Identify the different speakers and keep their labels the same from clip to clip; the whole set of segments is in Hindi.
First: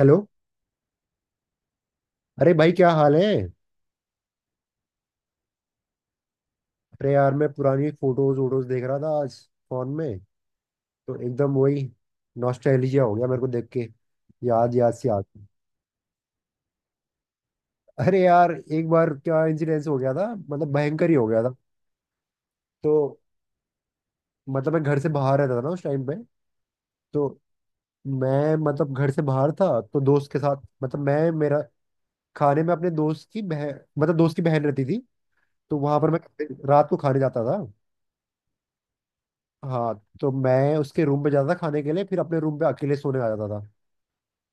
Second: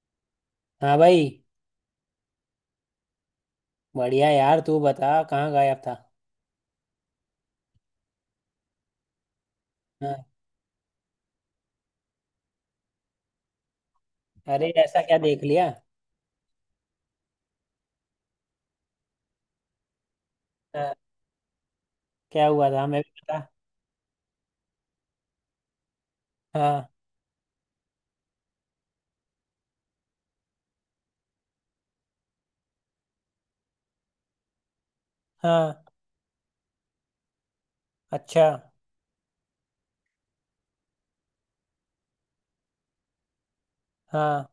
Speaker 1: हेलो।
Speaker 2: हाँ भाई।
Speaker 1: अरे भाई, क्या हाल है?
Speaker 2: बढ़िया यार, तू बता कहाँ गायब था?
Speaker 1: अरे यार, मैं पुरानी फोटोज वोटोज देख रहा था आज, फोन में।
Speaker 2: हाँ।
Speaker 1: तो एकदम वही नॉस्टैल्जिया हो गया मेरे को देख के।
Speaker 2: अरे
Speaker 1: याद याद
Speaker 2: ऐसा
Speaker 1: सी
Speaker 2: क्या
Speaker 1: आ
Speaker 2: देख
Speaker 1: गई।
Speaker 2: लिया?
Speaker 1: अरे यार, एक बार क्या इंसिडेंस हो गया था, मतलब
Speaker 2: हाँ।
Speaker 1: भयंकर ही हो गया था।
Speaker 2: क्या हुआ था हमें भी
Speaker 1: तो
Speaker 2: बता?
Speaker 1: मतलब मैं घर से बाहर रहता था ना उस टाइम पे।
Speaker 2: हाँ।
Speaker 1: तो मैं मतलब घर से बाहर था तो दोस्त के साथ, मतलब मैं मेरा खाने में अपने दोस्त की बहन, मतलब दोस्त की बहन रहती थी। तो
Speaker 2: हाँ।
Speaker 1: वहां पर मैं रात को खाने जाता था।
Speaker 2: अच्छा।
Speaker 1: हाँ। तो मैं उसके रूम पे जाता था खाने के लिए, फिर अपने रूम पे अकेले सोने आ जाता था।
Speaker 2: हाँ।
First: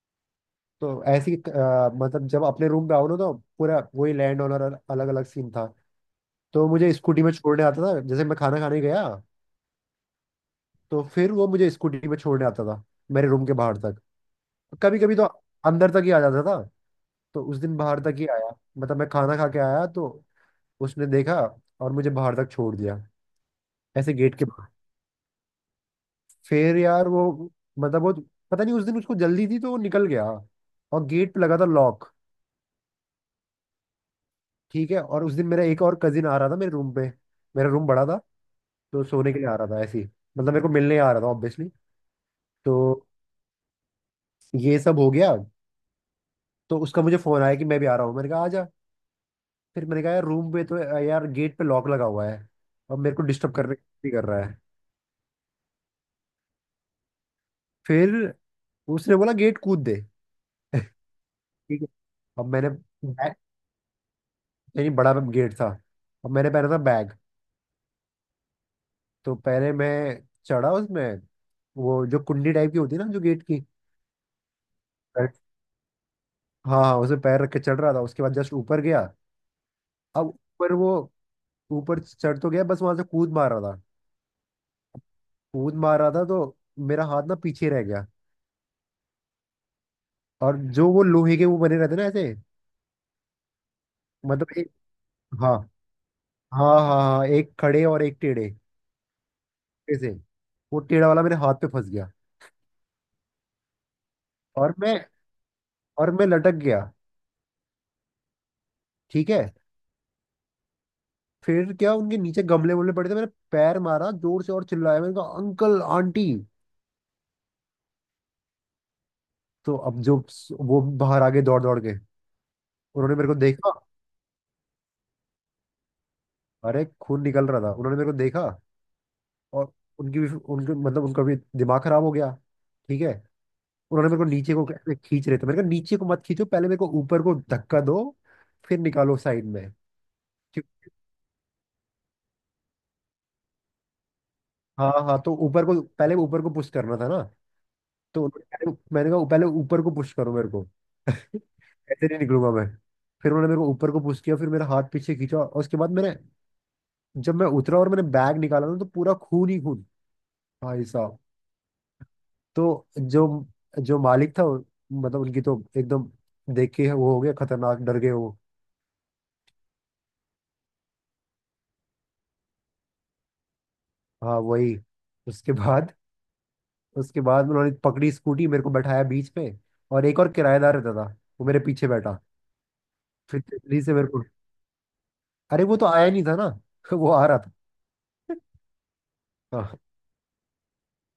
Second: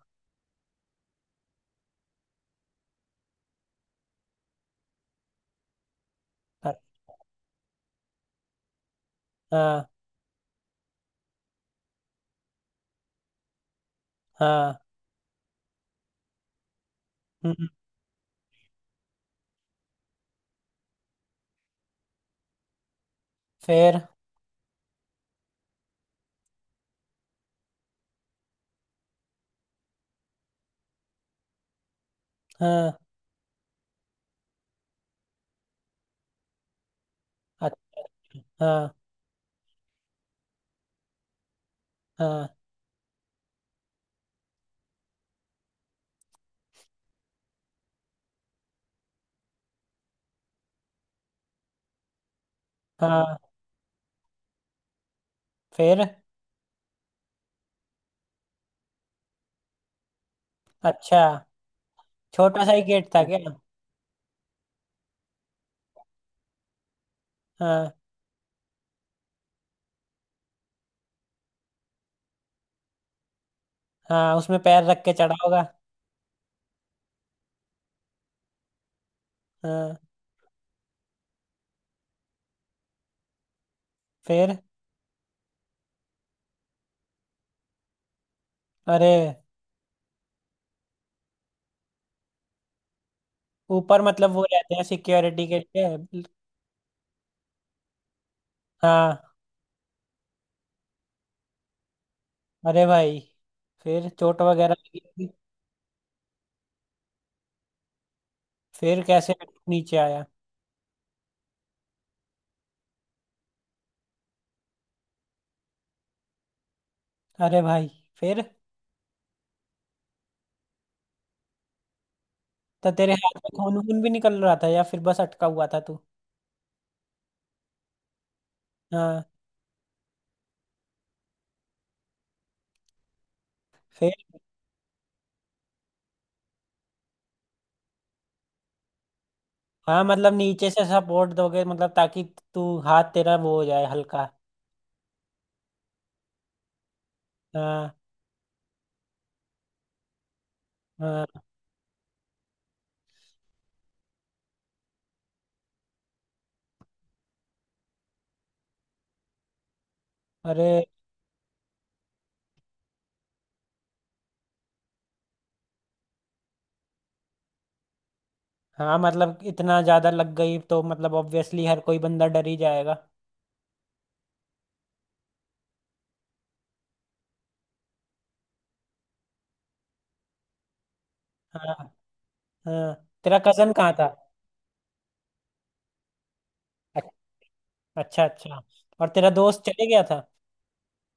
Speaker 1: तो ऐसी मतलब जब अपने रूम पे आओ ना तो पूरा वही लैंड ऑनर, अलग अलग सीन था। तो
Speaker 2: अ-
Speaker 1: मुझे स्कूटी में छोड़ने आता था, जैसे मैं खाना खाने गया
Speaker 2: हाँ।
Speaker 1: तो फिर वो मुझे स्कूटी में छोड़ने आता था मेरे रूम के बाहर तक।
Speaker 2: हाँ।
Speaker 1: कभी कभी तो अंदर तक ही आ जाता था। तो उस
Speaker 2: हम्म।
Speaker 1: दिन बाहर तक ही आया। मतलब मैं खाना खा के आया तो उसने देखा और मुझे बाहर तक छोड़ दिया,
Speaker 2: फिर?
Speaker 1: ऐसे गेट के। फिर यार वो, मतलब वो, पता नहीं उस दिन उसको जल्दी थी तो वो निकल गया, और गेट पे लगा था लॉक।
Speaker 2: हाँ।
Speaker 1: ठीक है। और उस दिन मेरा एक और कजिन आ रहा था मेरे रूम पे। मेरा
Speaker 2: अ-
Speaker 1: रूम बड़ा था।
Speaker 2: हाँ।
Speaker 1: तो सोने के लिए आ रहा था ऐसे ही, मतलब मेरे को मिलने आ रहा था ऑब्वियसली।
Speaker 2: हाँ।
Speaker 1: तो ये सब हो गया। तो उसका मुझे फोन आया कि मैं भी आ रहा हूँ, मैंने कहा आ जा। फिर मैंने कहा यार रूम पे तो, यार, गेट पे लॉक लगा हुआ है, और मेरे को
Speaker 2: हाँ।
Speaker 1: डिस्टर्ब करने भी कर रहा है।
Speaker 2: फिर?
Speaker 1: फिर उसने बोला गेट कूद दे।
Speaker 2: अच्छा।
Speaker 1: ठीक है। अब
Speaker 2: छोटा
Speaker 1: मैंने
Speaker 2: सा ही गेट था
Speaker 1: बैग-
Speaker 2: क्या?
Speaker 1: नहीं, बड़ा गेट था। अब मैंने पहना था बैग।
Speaker 2: हाँ
Speaker 1: तो पहले मैं चढ़ा उसमें, वो जो कुंडी टाइप की होती है ना जो गेट की।
Speaker 2: हाँ, उसमें पैर रख के चढ़ा
Speaker 1: पैर-
Speaker 2: होगा।
Speaker 1: हाँ हाँ, उसमें पैर रख के चढ़ रहा था, उसके बाद जस्ट ऊपर गया।
Speaker 2: हाँ।
Speaker 1: अब ऊपर वो ऊपर चढ़ तो गया, बस वहां से कूद मार रहा था
Speaker 2: फिर?
Speaker 1: कूद मार रहा था तो मेरा हाथ ना पीछे रह गया।
Speaker 2: अरे।
Speaker 1: और जो वो लोहे के वो बने रहते ना ऐसे,
Speaker 2: ऊपर मतलब वो
Speaker 1: मतलब एक,
Speaker 2: रहते हैं सिक्योरिटी के
Speaker 1: हाँ
Speaker 2: लिए।
Speaker 1: हाँ हाँ हाँ, एक खड़े और एक टेढ़े,
Speaker 2: हाँ।
Speaker 1: ऐसे। वो टेढ़ा वाला मेरे हाथ पे फंस गया।
Speaker 2: अरे भाई। फिर चोट वगैरह
Speaker 1: और मैं
Speaker 2: लगी?
Speaker 1: और मैं लटक गया।
Speaker 2: फिर
Speaker 1: ठीक
Speaker 2: कैसे
Speaker 1: है।
Speaker 2: नीचे आया?
Speaker 1: फिर क्या, उनके नीचे गमले वमले पड़े थे, मैंने पैर मारा जोर से और चिल्लाया, मैंने कहा अंकल आंटी।
Speaker 2: अरे भाई। फिर
Speaker 1: तो अब जो, वो बाहर आ गए दौड़ दौड़ के।
Speaker 2: तो तेरे
Speaker 1: उन्होंने मेरे
Speaker 2: हाथ
Speaker 1: को
Speaker 2: में
Speaker 1: देखा,
Speaker 2: खून वून भी निकल रहा था या फिर बस अटका हुआ था तू?
Speaker 1: अरे खून निकल रहा था। उन्होंने मेरे को देखा
Speaker 2: हाँ।
Speaker 1: और उनकी भी, उनके मतलब उनका भी दिमाग खराब हो गया। ठीक है। उन्होंने
Speaker 2: फिर?
Speaker 1: मेरे को नीचे को ऐसे खींच रहे थे, मैंने कहा नीचे को मत खींचो, पहले मेरे को ऊपर को धक्का दो, फिर निकालो साइड में।
Speaker 2: हाँ, मतलब नीचे से
Speaker 1: क्यों-
Speaker 2: सपोर्ट दोगे मतलब ताकि तू हाथ तेरा वो हो जाए हल्का।
Speaker 1: हाँ हाँ, तो ऊपर को पहले, ऊपर को पुश करना था ना।
Speaker 2: हाँ
Speaker 1: मैंने कहा पहले ऊपर को पुश करो मेरे को।
Speaker 2: हाँ।
Speaker 1: ऐसे नहीं निकलूंगा मैं। फिर उन्होंने मेरे को ऊपर को पुश किया, फिर मेरा हाथ पीछे खींचा, और उसके बाद मैंने, जब मैं उतरा और मैंने बैग निकाला ना तो पूरा खून ही खून,
Speaker 2: अरे।
Speaker 1: भाई साहब। तो जो जो मालिक था, मतलब उनकी तो एकदम देख के वो हो गया खतरनाक, डर गए वो।
Speaker 2: हाँ, मतलब इतना ज्यादा लग गई तो मतलब ऑब्वियसली हर कोई बंदा डर ही जाएगा।
Speaker 1: हाँ, वही। उसके बाद उसके बाद उन्होंने पकड़ी स्कूटी, मेरे को बैठाया बीच पे। और एक और किराएदार रहता था, वो मेरे
Speaker 2: हाँ
Speaker 1: पीछे बैठा।
Speaker 2: हाँ। तेरा
Speaker 1: फिर
Speaker 2: कजन
Speaker 1: तेजी
Speaker 2: कहाँ
Speaker 1: से
Speaker 2: था?
Speaker 1: मेरे को, अरे वो तो आया नहीं था ना।
Speaker 2: अ-
Speaker 1: वो आ रहा था।
Speaker 2: अच्छा अच्छा। और तेरा दोस्त
Speaker 1: हाँ।
Speaker 2: चले गया था?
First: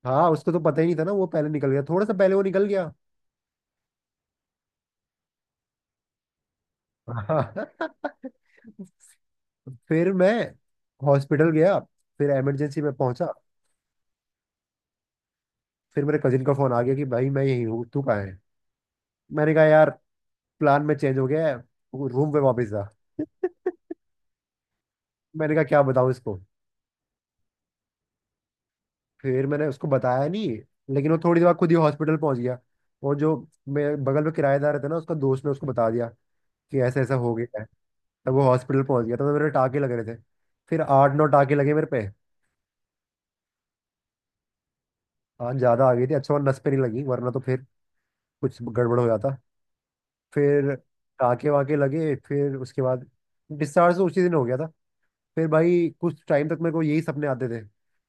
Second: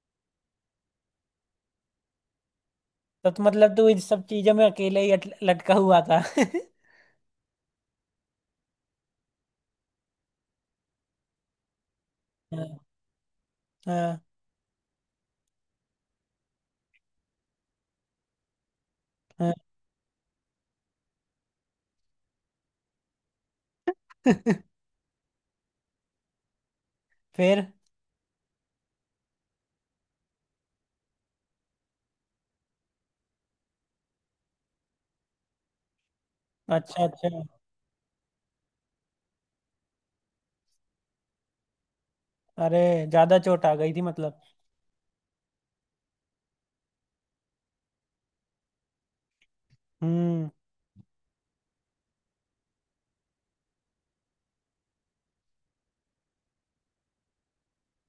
Speaker 1: हाँ, उसको तो पता ही नहीं था ना, वो पहले निकल गया, थोड़ा सा पहले वो निकल गया।
Speaker 2: तो मतलब तू इन सब चीजों में अकेले ही लटका हुआ था।
Speaker 1: हाँ। फिर मैं हॉस्पिटल गया, फिर
Speaker 2: हाँ
Speaker 1: इमरजेंसी में पहुंचा।
Speaker 2: हाँ
Speaker 1: फिर मेरे कजिन का फोन आ गया कि भाई मैं यहीं हूँ, तू कहाँ है।
Speaker 2: हाँ।
Speaker 1: मैंने कहा यार, प्लान में चेंज हो गया है, रूम पे वापस जा। मैंने कहा क्या बताऊँ इसको।
Speaker 2: फिर?
Speaker 1: फिर मैंने उसको बताया नहीं, लेकिन वो थोड़ी देर बाद खुद ही हॉस्पिटल पहुंच गया। और जो मेरे बगल में किराएदार था ना, उसका दोस्त ने उसको बता दिया कि ऐसा
Speaker 2: अच्छा
Speaker 1: ऐसा
Speaker 2: अच्छा।
Speaker 1: हो गया है। तब वो हॉस्पिटल पहुंच गया, तब तो मेरे टाके लग रहे थे। फिर 8 9 टाके लगे मेरे पे।
Speaker 2: अरे, ज्यादा चोट आ गई थी मतलब?
Speaker 1: आज ज्यादा आ गई थी, अच्छा हुआ नस पे नहीं लगी, वरना तो फिर कुछ गड़बड़ हो जाता।
Speaker 2: हम्म।
Speaker 1: फिर टाँके वाके लगे, फिर उसके बाद डिस्चार्ज तो उसी दिन हो गया था। फिर भाई कुछ टाइम तक मेरे को यही सपने आते थे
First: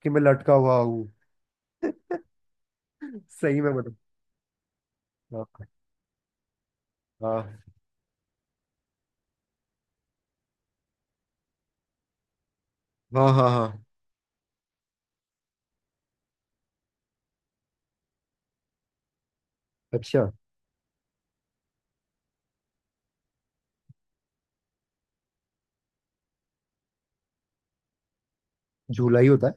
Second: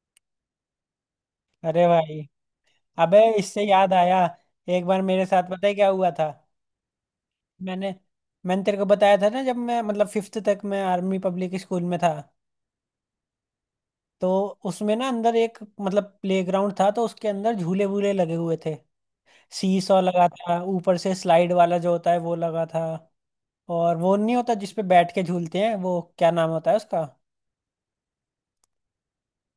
Speaker 1: कि मैं लटका हुआ हूँ।
Speaker 2: अरे भाई। अबे,
Speaker 1: सही
Speaker 2: इससे
Speaker 1: में,
Speaker 2: याद
Speaker 1: मतलब।
Speaker 2: आया। एक बार मेरे साथ
Speaker 1: हाँ।
Speaker 2: पता है क्या हुआ था।
Speaker 1: हाँ।
Speaker 2: मैंने मैंने तेरे को बताया था ना, जब मैं मतलब फिफ्थ तक मैं आर्मी पब्लिक स्कूल में था।
Speaker 1: हाँ हाँ हाँ।
Speaker 2: तो उसमें ना अंदर एक मतलब प्ले ग्राउंड था, तो उसके अंदर झूले वूले लगे हुए थे। सीसॉ लगा
Speaker 1: अच्छा।
Speaker 2: था, ऊपर से स्लाइड वाला जो होता है वो लगा था। और वो नहीं होता जिसपे बैठ के झूलते हैं, वो क्या नाम होता है उसका?
Speaker 1: झूला ही होता है।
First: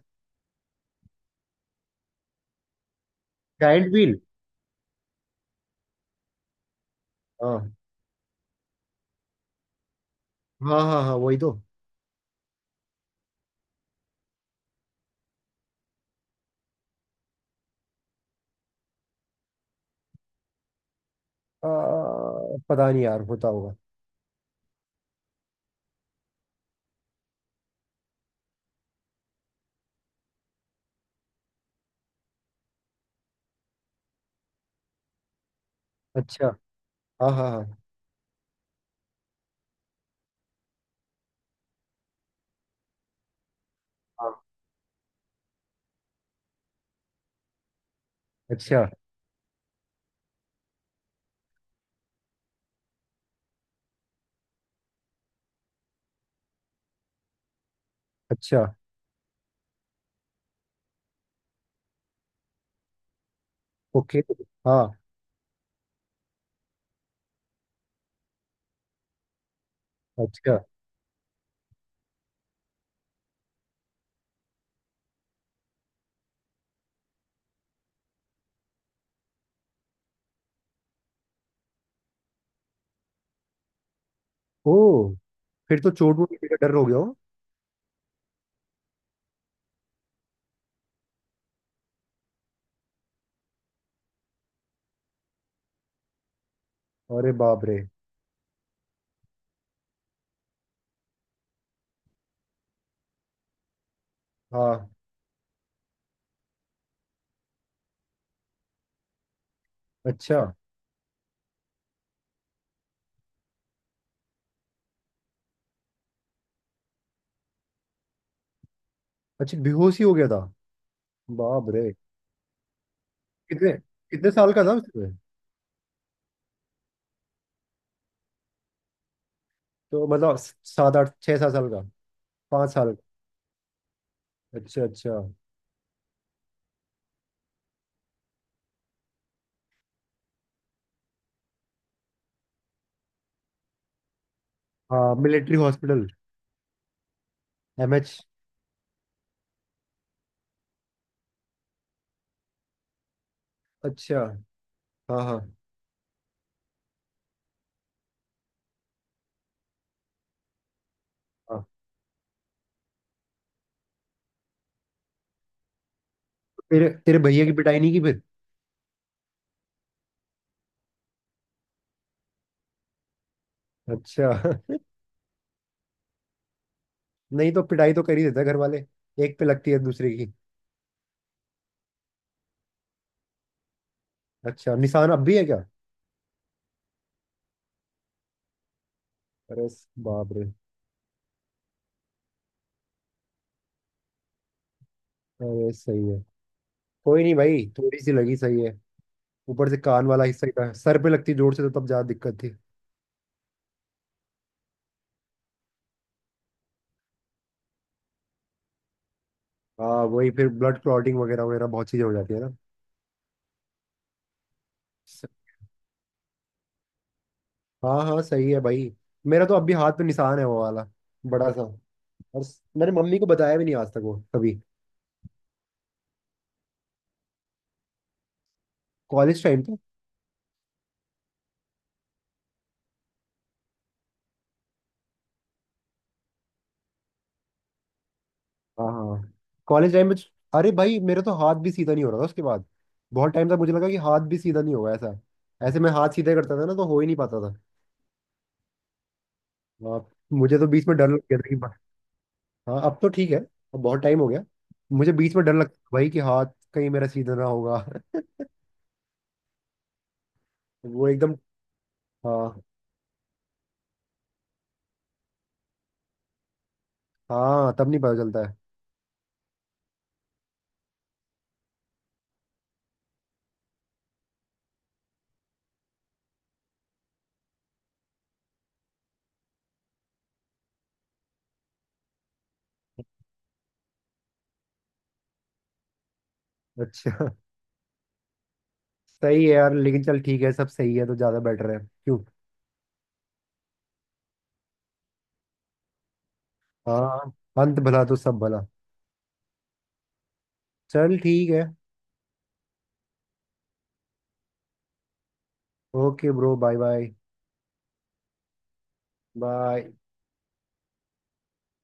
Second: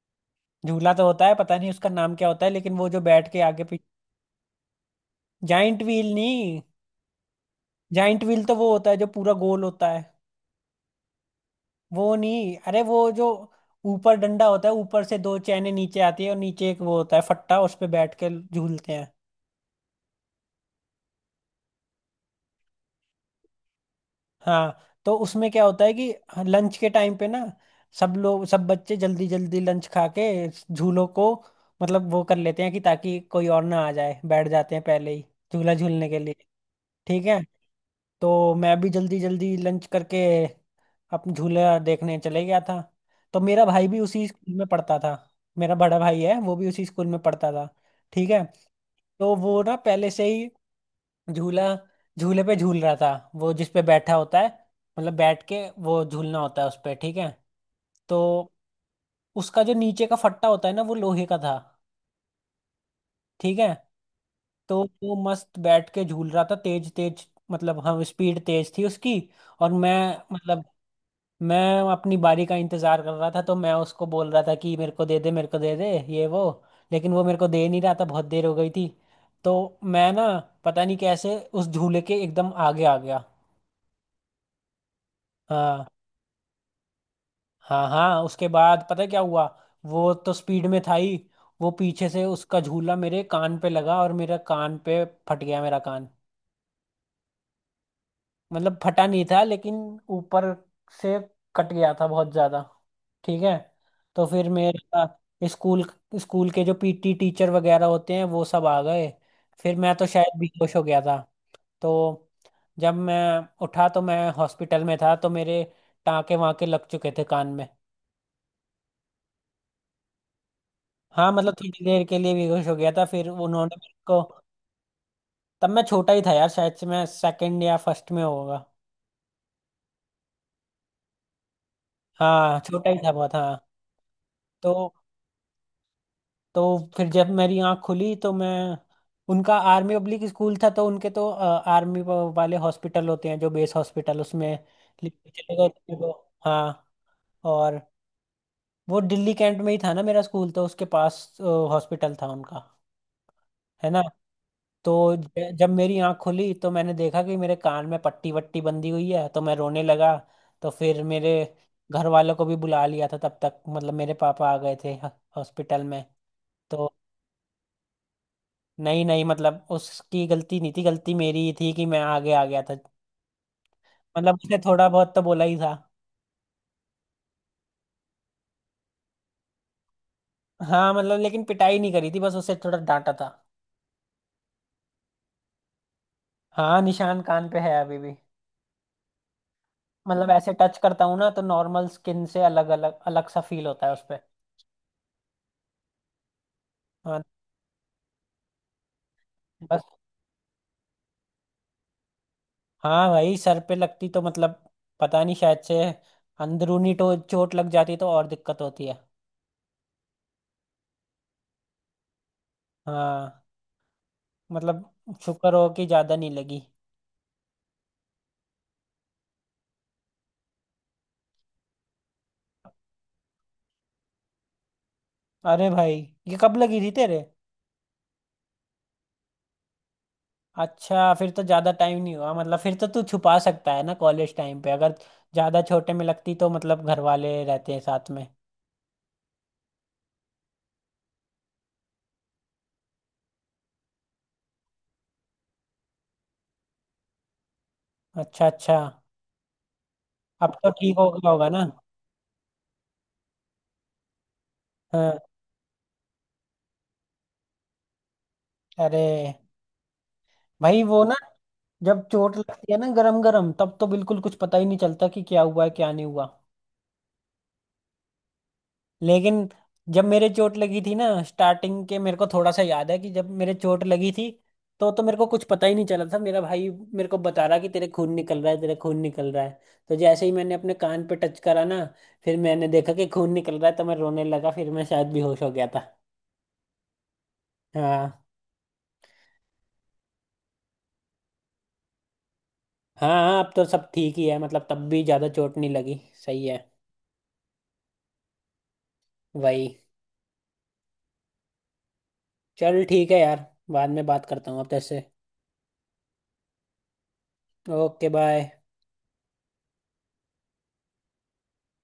Speaker 2: झूला तो होता है, पता नहीं उसका नाम क्या होता है, लेकिन वो जो बैठ के आगे।
Speaker 1: Giant wheel.
Speaker 2: जाइंट व्हील नहीं?
Speaker 1: हाँ
Speaker 2: जाइंट व्हील तो वो होता है जो पूरा गोल होता है।
Speaker 1: हाँ हाँ हाँ, वही तो।
Speaker 2: वो नहीं, अरे वो जो ऊपर डंडा होता है, ऊपर से दो चैने नीचे आती है, और नीचे एक वो होता है फट्टा, उस पे बैठ के झूलते हैं।
Speaker 1: आ, पता नहीं यार, होता होगा।
Speaker 2: हाँ। तो उसमें क्या होता है कि लंच के टाइम पे ना, सब लोग सब बच्चे जल्दी जल्दी लंच खा के झूलों को मतलब वो कर लेते हैं कि ताकि कोई और ना आ जाए, बैठ जाते हैं पहले ही, झूला झूलने के लिए।
Speaker 1: अच्छा।
Speaker 2: ठीक
Speaker 1: हाँ
Speaker 2: है।
Speaker 1: हाँ हाँ।
Speaker 2: तो मैं भी जल्दी जल्दी लंच करके अपने झूला देखने चले गया था। तो मेरा भाई भी उसी
Speaker 1: हाँ।
Speaker 2: स्कूल में पढ़ता था। मेरा बड़ा भाई है, वो भी उसी स्कूल में पढ़ता था। ठीक है।
Speaker 1: अच्छा।
Speaker 2: तो वो ना पहले से ही झूला झूले पे झूल रहा था। वो जिस पे बैठा होता है, मतलब बैठ के वो झूलना होता है उस पे। ठीक है। तो
Speaker 1: अच्छा।
Speaker 2: उसका जो नीचे का फट्टा होता है ना, वो लोहे का था। ठीक है।
Speaker 1: ओके।
Speaker 2: तो
Speaker 1: हाँ।
Speaker 2: वो मस्त बैठ के झूल रहा था तेज तेज, मतलब हम स्पीड तेज थी उसकी। और मैं,
Speaker 1: अच्छा।
Speaker 2: मतलब मैं अपनी बारी का इंतजार कर रहा था, तो मैं उसको बोल रहा था कि मेरे को दे दे मेरे को दे दे ये वो, लेकिन वो मेरे को दे नहीं रहा था, बहुत देर हो गई थी। तो मैं ना पता नहीं कैसे उस झूले के एकदम आगे आ गया।
Speaker 1: ओ। फिर
Speaker 2: हाँ
Speaker 1: तो चोट वोट का डर हो गया हो।
Speaker 2: हाँ हाँ, उसके बाद पता है क्या हुआ? वो तो स्पीड में था ही। वो पीछे से उसका झूला मेरे कान पे लगा और मेरा कान पे फट गया मेरा कान।
Speaker 1: अरे बाप रे।
Speaker 2: मतलब फटा नहीं था लेकिन ऊपर से कट गया था बहुत ज्यादा। ठीक है। तो फिर
Speaker 1: हाँ।
Speaker 2: मेरा स्कूल स्कूल के जो पीटी टीचर वगैरह होते हैं वो सब आ गए। फिर मैं तो शायद
Speaker 1: अच्छा
Speaker 2: बेहोश हो गया था। तो जब मैं उठा तो मैं हॉस्पिटल में था, तो मेरे टाँके वाँके लग चुके थे कान में।
Speaker 1: अच्छा, बेहोश ही हो गया था।
Speaker 2: हाँ मतलब
Speaker 1: बाप रे।
Speaker 2: थोड़ी देर के लिए बेहोश हो गया था, फिर
Speaker 1: कितने
Speaker 2: उन्होंने मेरे को।
Speaker 1: कितने साल का था उसमें?
Speaker 2: तब मैं छोटा ही था यार, शायद से मैं सेकंड या फर्स्ट में होगा।
Speaker 1: तो मतलब सात आठ, छः सात साल का।
Speaker 2: हाँ
Speaker 1: पाँच
Speaker 2: छोटा
Speaker 1: साल
Speaker 2: ही था बहुत, हाँ।
Speaker 1: का।
Speaker 2: तो
Speaker 1: अच्छा अच्छा।
Speaker 2: तो फिर जब मेरी आंख खुली तो मैं उनका आर्मी पब्लिक स्कूल था तो उनके तो आर्मी वाले हॉस्पिटल होते हैं, जो बेस हॉस्पिटल, उसमें
Speaker 1: हाँ,
Speaker 2: लेके चले
Speaker 1: मिलिट्री
Speaker 2: गए थे
Speaker 1: हॉस्पिटल।
Speaker 2: वो। हाँ। और
Speaker 1: एमएच।
Speaker 2: वो दिल्ली कैंट में ही था ना मेरा स्कूल, तो उसके पास हॉस्पिटल था उनका, है ना?
Speaker 1: अच्छा।
Speaker 2: तो
Speaker 1: हाँ हाँ
Speaker 2: जब मेरी आंख खुली तो मैंने देखा कि मेरे कान में पट्टी वट्टी बंधी हुई है, तो मैं रोने लगा। तो फिर मेरे
Speaker 1: हाँ।
Speaker 2: घर वालों को भी बुला लिया था तब तक, मतलब मेरे पापा आ गए थे हॉस्पिटल में।
Speaker 1: तेरे
Speaker 2: तो।
Speaker 1: तेरे भैया की पिटाई नहीं की फिर?
Speaker 2: नहीं नहीं, मतलब उसकी गलती नहीं थी, गलती मेरी ही थी कि मैं आगे आ गया था।
Speaker 1: अच्छा।
Speaker 2: मतलब उसने थोड़ा बहुत तो बोला ही था।
Speaker 1: नहीं तो पिटाई तो कर ही देता है घर वाले, एक पे लगती है दूसरे की।
Speaker 2: हाँ, मतलब लेकिन पिटाई नहीं करी थी, बस उसे थोड़ा डांटा था।
Speaker 1: अच्छा, निशान अब भी है क्या?
Speaker 2: हाँ, निशान कान पे है अभी भी।
Speaker 1: अरे
Speaker 2: मतलब
Speaker 1: बाप रे।
Speaker 2: ऐसे टच करता हूँ ना, तो नॉर्मल स्किन से अलग अलग अलग सा फील होता है उस पे।
Speaker 1: अरे सही है।
Speaker 2: हाँ।
Speaker 1: कोई नहीं भाई, थोड़ी सी लगी, सही है। ऊपर से
Speaker 2: बस।
Speaker 1: कान वाला हिस्सा ही था, सर पे लगती जोर से तो तब ज्यादा दिक्कत थी।
Speaker 2: हाँ भाई, सर पे लगती तो मतलब पता नहीं, शायद से अंदरूनी तो चोट लग जाती तो और दिक्कत होती है।
Speaker 1: हाँ वही, फिर ब्लड क्लॉटिंग वगैरह वगैरह, बहुत चीजें हो जाती है ना।
Speaker 2: हाँ मतलब
Speaker 1: स-
Speaker 2: शुक्र हो कि ज्यादा नहीं लगी।
Speaker 1: हाँ हाँ, सही है भाई। मेरा तो अभी हाथ पे निशान है वो वाला, बड़ा सा। और मैंने मम्मी को बताया भी नहीं आज तक वो कभी।
Speaker 2: अरे भाई। ये कब लगी थी तेरे?
Speaker 1: कॉलेज टाइम पे।
Speaker 2: अच्छा, फिर तो ज्यादा टाइम नहीं हुआ, मतलब फिर तो तू छुपा सकता है ना कॉलेज टाइम पे, अगर ज्यादा छोटे में लगती तो मतलब घर वाले रहते हैं साथ में।
Speaker 1: हाँ हाँ। कॉलेज टाइम में, अरे भाई मेरा तो हाथ भी सीधा नहीं हो रहा था उसके बाद। बहुत टाइम तक मुझे लगा कि हाथ भी सीधा नहीं होगा। ऐसा, ऐसे मैं हाथ सीधे करता था ना तो हो ही नहीं पाता था।
Speaker 2: अच्छा अच्छा।
Speaker 1: हाँ,
Speaker 2: अब
Speaker 1: मुझे तो
Speaker 2: तो
Speaker 1: बीच में
Speaker 2: ठीक
Speaker 1: डर
Speaker 2: हो
Speaker 1: लग
Speaker 2: गया
Speaker 1: गया
Speaker 2: होगा
Speaker 1: था कि।
Speaker 2: ना?
Speaker 1: हाँ, अब तो ठीक है, अब बहुत टाइम हो गया। मुझे
Speaker 2: हाँ।
Speaker 1: बीच में डर लगता था भाई कि हाथ कहीं मेरा सीधा ना होगा।
Speaker 2: अरे भाई, वो
Speaker 1: वो
Speaker 2: ना
Speaker 1: एकदम।
Speaker 2: जब चोट
Speaker 1: हाँ
Speaker 2: लगती है ना गरम गरम तब तो बिल्कुल कुछ पता ही नहीं चलता कि क्या हुआ है क्या नहीं हुआ।
Speaker 1: हाँ, तब नहीं पता चलता है।
Speaker 2: लेकिन जब मेरे चोट लगी थी ना स्टार्टिंग के, मेरे को थोड़ा सा याद है कि जब मेरे चोट लगी थी तो मेरे को कुछ पता ही नहीं चला था, मेरा भाई मेरे को बता रहा कि तेरे खून निकल रहा है तेरे खून निकल रहा है। तो जैसे ही मैंने अपने कान पे टच करा ना, फिर मैंने देखा कि खून निकल रहा है तो मैं रोने लगा, फिर मैं शायद बेहोश हो गया था।
Speaker 1: अच्छा।
Speaker 2: हाँ
Speaker 1: सही है यार, लेकिन चल ठीक है, सब सही है तो ज्यादा बेटर है। क्यों।
Speaker 2: हाँ हाँ, अब तो सब ठीक ही है मतलब, तब भी ज़्यादा चोट नहीं लगी। सही है।
Speaker 1: हाँ, अंत भला तो सब भला।
Speaker 2: वही।
Speaker 1: चल ठीक है।
Speaker 2: चल ठीक है यार, बाद में बात करता हूँ अब तेरे से।
Speaker 1: Okay bro, bye bye.
Speaker 2: Okay bye.
Speaker 1: Bye.